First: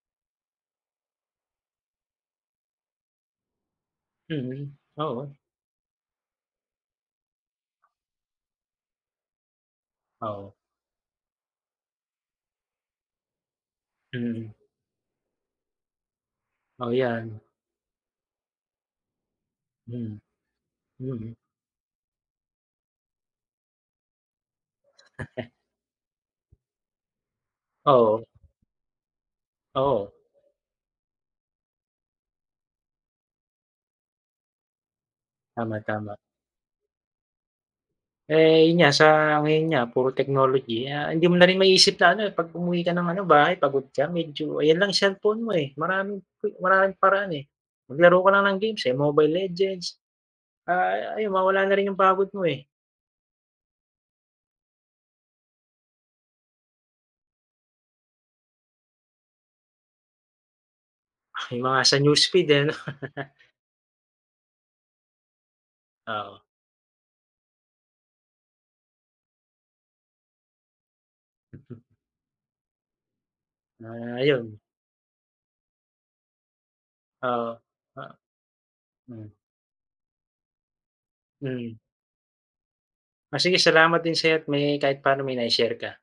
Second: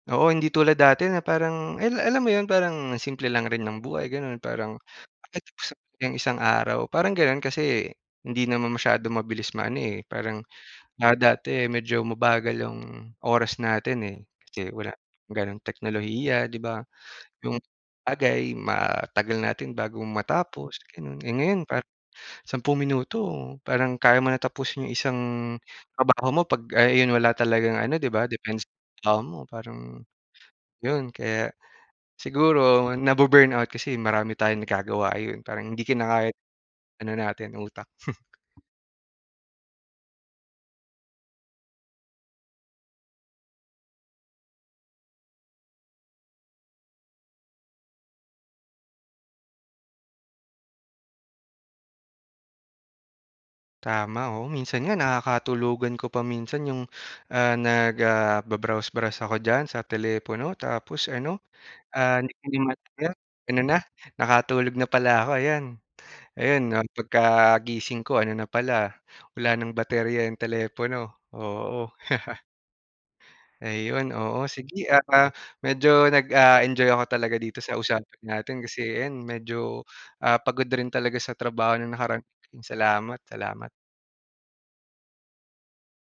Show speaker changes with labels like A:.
A: Oo, hindi tulad dati na parang al alam mo yun parang simple lang rin ng buhay ganoon.
B: Mm,
A: Parang
B: oo.
A: [unintelligible] yung isang araw parang ganoon. Kasi hindi naman masyado mabilis maano, eh, parang,
B: Oo.
A: ah, dati medyo mabagal yung oras natin, eh.
B: Mhm.
A: Kasi wala ganoong teknolohiya 'di ba?
B: Oo, yan.
A: Yung bagay, matagal natin bago
B: Mhm.
A: matapos, ganon. Eh,
B: Mm.
A: ngayon parang 10 minuto parang kaya mo na tapusin yung isang trabaho mo, pag ay yun wala talagang ano 'di
B: Oo.
A: ba depends sa trabaho mo. Parang
B: Oo.
A: yun, kaya siguro na bu-burnout kasi marami tayong nagagawa, yun parang
B: Tama,
A: hindi
B: tama.
A: kinakaya ng ano natin utak.
B: Eh, yun nga, sa ngayon nga puro technology. Ah, hindi mo na rin ma-isip na ano kapag umuwi ka ng ano bahay pagod ka, medyo ayan lang cellphone mo, eh, maraming maraming paraan, eh. Maglaro ka lang ng games, eh, Mobile Legends, ah, ayun mawawala na rin yung pagod mo, eh.
A: Tama, oo. Minsan nga nakakatulugan ko pa minsan yung, ah, nag, ah, ba browse browse ako diyan sa telepono. Tapos ano,
B: Yung mga sa
A: ah,
B: newsfeed, eh, 'no.
A: [unintelligible] ano na, nakatulog na pala ako ayan
B: Oo.
A: ayan, ah, pagka-gising ko ano na pala, wala ng baterya iyong telepono,
B: [unintelligible]
A: oo. Ayun,
B: Ah,
A: oo.
B: ayun.
A: Sige at, ah, medyo nag, ah, enjoy ako talaga
B: Oo,
A: dito sa
B: ah
A: usapan natin, kasi ayan
B: hmm.
A: medyo ah, pagod rin talaga sa trabaho
B: Mm.
A: nung nakaraan Salamat,
B: O sige
A: salamat.
B: salamat din sa iyo at may kahit paano may nai-share ka.